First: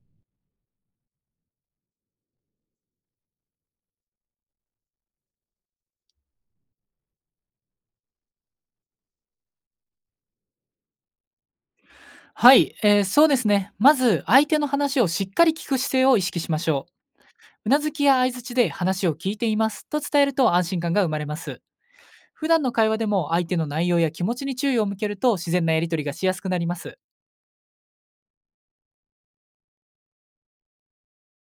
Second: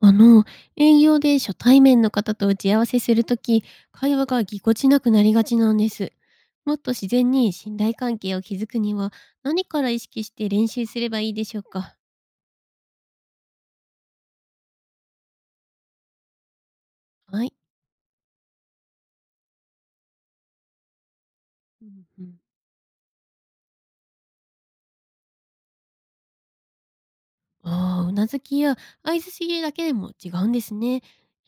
あの、営業で初対面の方と打ち合わせするとき、会話がぎこちなくなりがちなんです。もっと自然に信頼関係を築くには、何から意識して練習すればいいでしょうか？はい、そうですね。まず、相手の話をしっかり聞く姿勢を意識しましょう。はい。うなずきや相づちで話を聞いていますと伝えると安心感が生まれます。うんうん。普段の会話でも相手の内容や気持ちに注意を向けると自然なやり取りがしやすくなります。ああ、うなずきや相槌だけでも違うんですね。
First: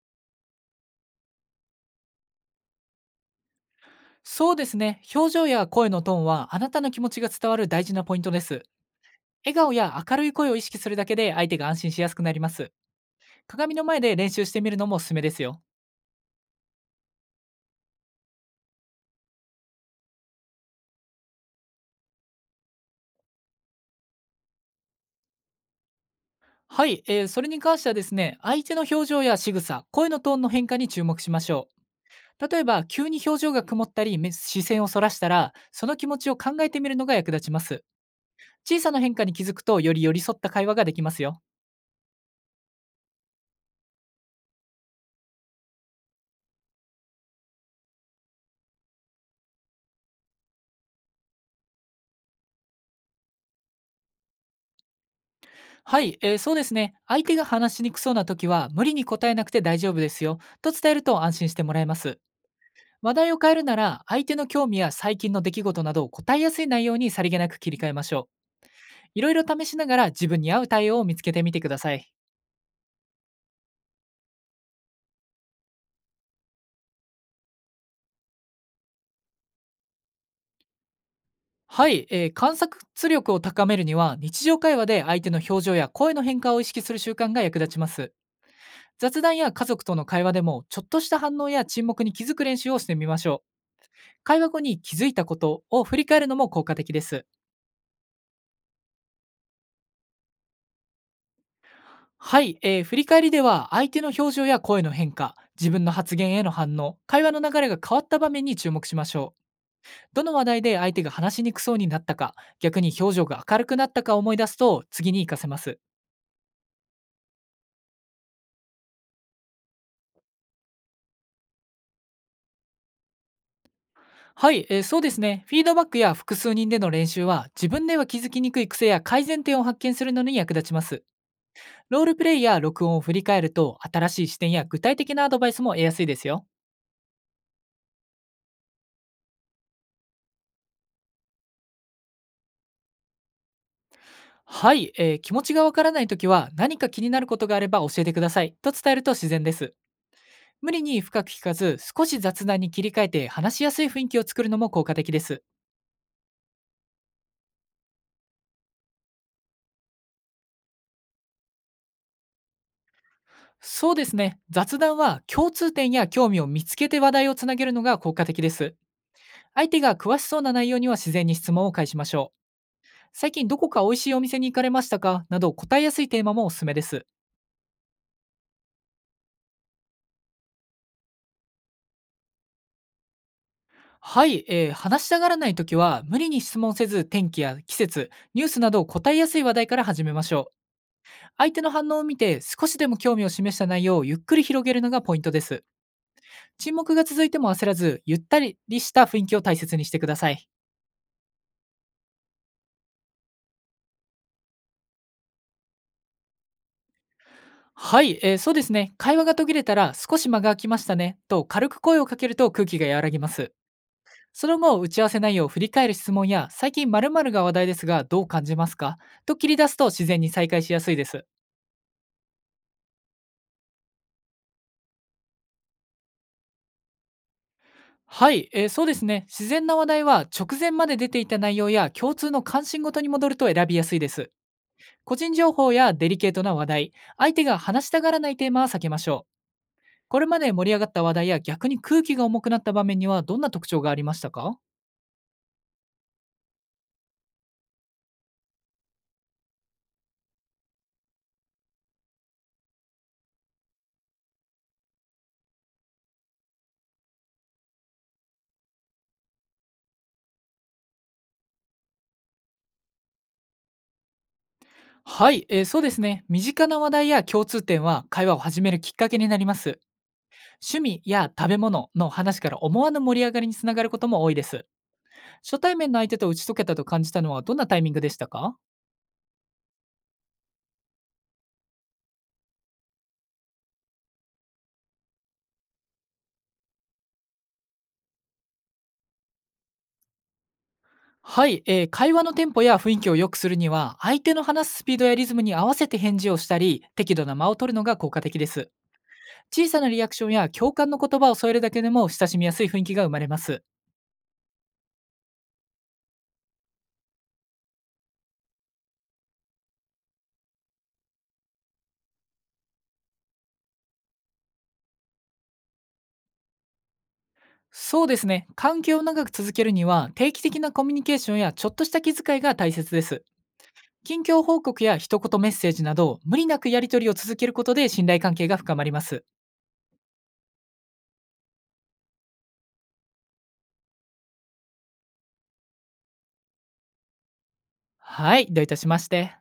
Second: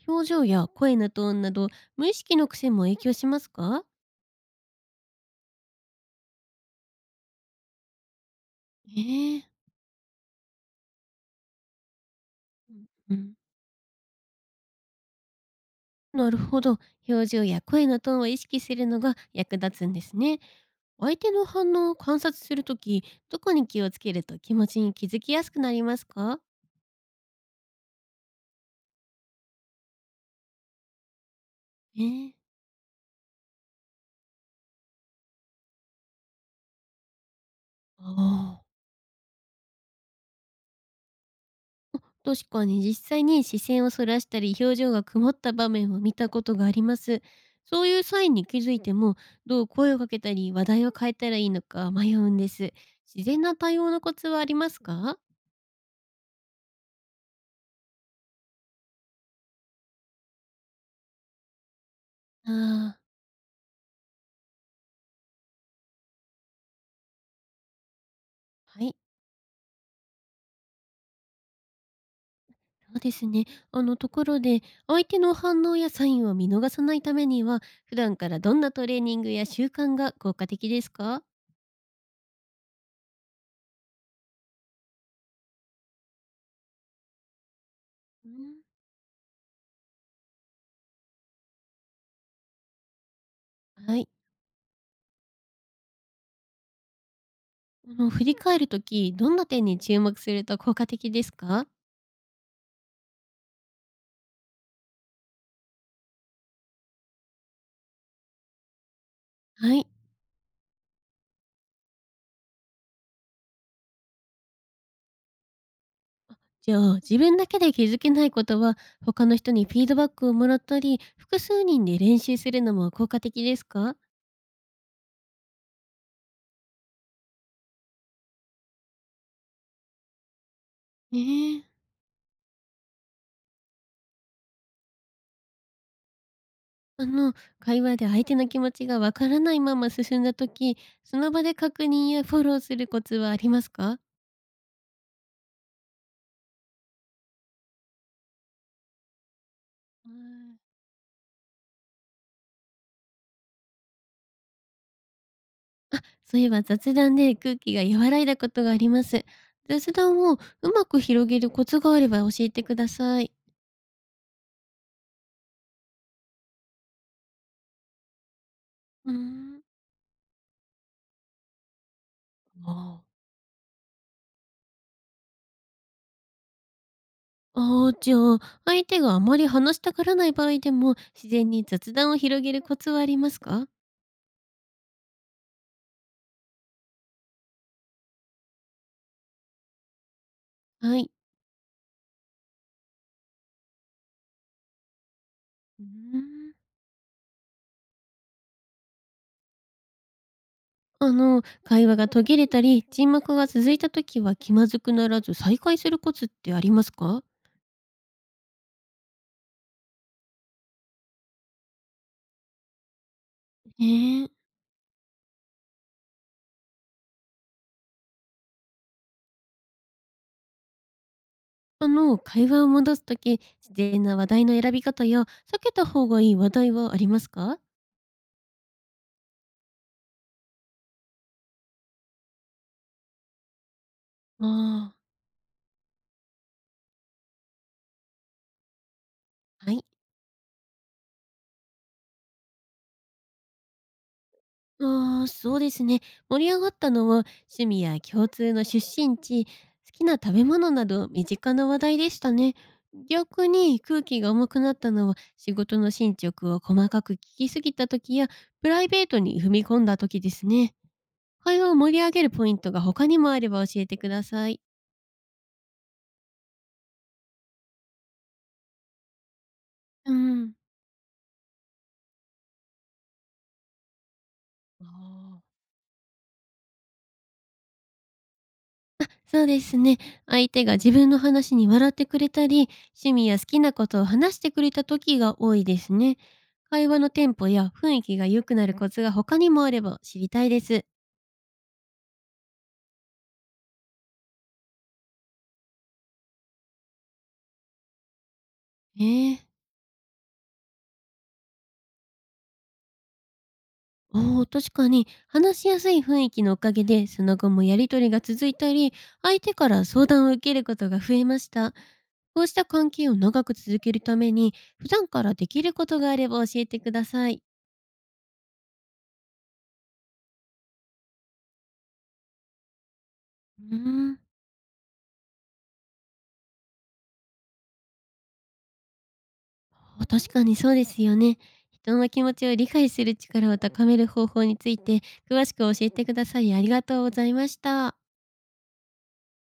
表情や声のトーンなど、無意識の癖も影響しますか？そうですね。表情や声のトーンはあなたの気持ちが伝わる大事なポイントです。ええ。笑顔や明るい声を意識するだけで相手が安心しやすくなります。うんうん。鏡の前で練習してみるのもおすすめですよ。なるほど。表情や声のトーンを意識するのが役立つんですね。相手の反応を観察するとき、どこに気をつけると気持ちに気づきやすくなりますか？はい、それに関してはですね、相手の表情や仕草、声のトーンの変化に注目しましょえー、う。例えば、急に表情が曇ったり、目視線をそらしたら、その気持ちを考えてみるのが役立ちます。ああ、小さな変化に気づくと、より寄り添った会話ができますよ。確かに実際に視線をそらしたり表情が曇った場面を見たことがあります。そういうサインに気づいても、どう声をかけたり話題を変えたらいいのか迷うんです。自然な対応のコツはありますか？はい、そうですね。相手が話しにくそうな時は、無理に答えなくて大丈夫ですよ。と伝えると安心してもらえます。ああ話題を変えるなら、相手の興味や最近の出来事など答えやすい内容にさりげなく切り替えましょう。ー、はい。いろいろ試しながら自分に合う対応を見つけてみてください。そうですね。あの、ところで、相手の反応やサインを見逃さないためには、普段からどんなトレーニングや習慣が効果的ですか？はい、観察力を高めるには、日常会話で相手の表情や声の変化を意識する習慣が役立ちます。うん、雑談や家族との会話でも、ちょっとした反応や沈黙に気づく練習をしてみましょはい。う。会話後に気づいたことを振り返るのも効果的です。あの、振り返るとき、どんな点に注目すると効果的ですか？はい、振り返りでは、相手の表情や声の変化、自分の発言への反応、会話の流れが変わった場面に注目しましょはい。う。どの話題で相手が話しにくそうになったか、逆に表情が明るくなったかを思い出すと次に活かせます。じゃあ、自分だけで気づけないことは、他の人にフィードバックをもらったり、複数人で練習するのも効果的ですか？はい、そうですね。フィードバックや複数人での練習は、自分では気づきにくい癖や改善点を発見するのに役立ちます。ねえ。ロールプレイや録音を振り返ると、新しい視点や具体的なアドバイスも得やすいですよ。あの、会話で相手の気持ちがわからないまま進んだとき、その場で確認やフォローするコツはありますか？はい、気持ちがわからないときは、何か気になることがあれば教えてくださいと伝えると自然です。うーん、無理に深く聞かず、少し雑談に切り替えて話しやすい雰囲気を作るのも効果的です。そういえば雑談で空気が和らいだことがあります。雑談をうまく広げるコツがあれば教えてください。そうですね。雑談は共通点や興味を見つけて話題をつなげるのが効果的です。うーん。相手が詳しそうな内容には自然に質問を返しましょう。ああ。最近どこか美味しいお店に行かれましたかなど、答えやすいテーマもおすすめです。ああ、じゃあ、相手があまり話したがらない場合でも、自然に雑談を広げるコツはありますか？はい、話したがらないときは、無理に質問せず、天気や季節、ニュースなど答えやすい話題から始めましょう。はい。相手の反応を見て、少しでも興味を示した内容をゆっくり広げるのがポイントです。うーん。沈黙が続いても焦らず、ゆったりした雰囲気を大切にしてください。あの、会話が途切れたり、沈黙が続いた時は気まずくならず再開するコツってありますか？はい、そうですね。会話が途切れたら、少し間が空きましたねと軽く声をかけると空気が和らぎます。ええ。その後、打ち合わせ内容を振り返る質問や、最近〇〇が話題ですが、どう感じますかと切り出すと自然に再開しやすいです。あの、会話を戻すとき、自然な話題の選び方や、避けた方がいい話題はありますか？はい、そうですね。自然な話題は、直前まで出ていた内容や共通の関心ごとに戻ると選びやすいです。あ。個人情報やデリケートな話題、相手が話したがらないテーマは避けましょう。はい。これまで盛り上がった話題や、逆に空気が重くなった場面にはどんな特徴がありましたか？ああ、そうですね。盛り上がったのは、趣味や共通の出身地、好きな食べ物など、身近な話題でしたね。逆に空気が重くなったのは、仕事の進捗を細かく聞きすぎた時や、プライベートに踏み込んだ時ですね。会話を盛り上げるポイントが他にもあれば教えてください。はい、そうですね。身近な話題や共通点は会話を始めるきっかけになります。あ、うん。趣味や食べ物の話から思わぬ盛り上がりにつながることも多いです。ああ初対面の相手と打ち解けたと感じたのはどんなタイミングでしたか？そうですね。相手が自分の話に笑ってくれたり、趣味や好きなことを話してくれた時が多いですね。会話のテンポや雰囲気が良くなるコツが他にもあれば知りたいです。はい、会話のテンポや雰囲気を良くするには、相手の話すスピードやリズムに合わせて返事をしたり、適度な間を取るのが効果的です。ええ。小さなリアクションや共感の言葉を添えるだけでも、親しみやすい雰囲気が生まれます。おお、確かに話しやすい雰囲気のおかげで、その後もやりとりが続いたり、相手から相談を受けることが増えました。こうした関係を長く続けるために、普段からできることがあれば教えてください。そうですね。関係を長く続けるには、定期的なコミュニケーションやちょっとした気遣いが大切です。うーん。近況報告や一言メッセージなど、無理なくやり取りを続けることで信頼関係が深まります。あ確かにそうですよね。人の気持ちを理解する力を高める方法について詳しく教えてくださりありがとうございました。はい、どういたしまして。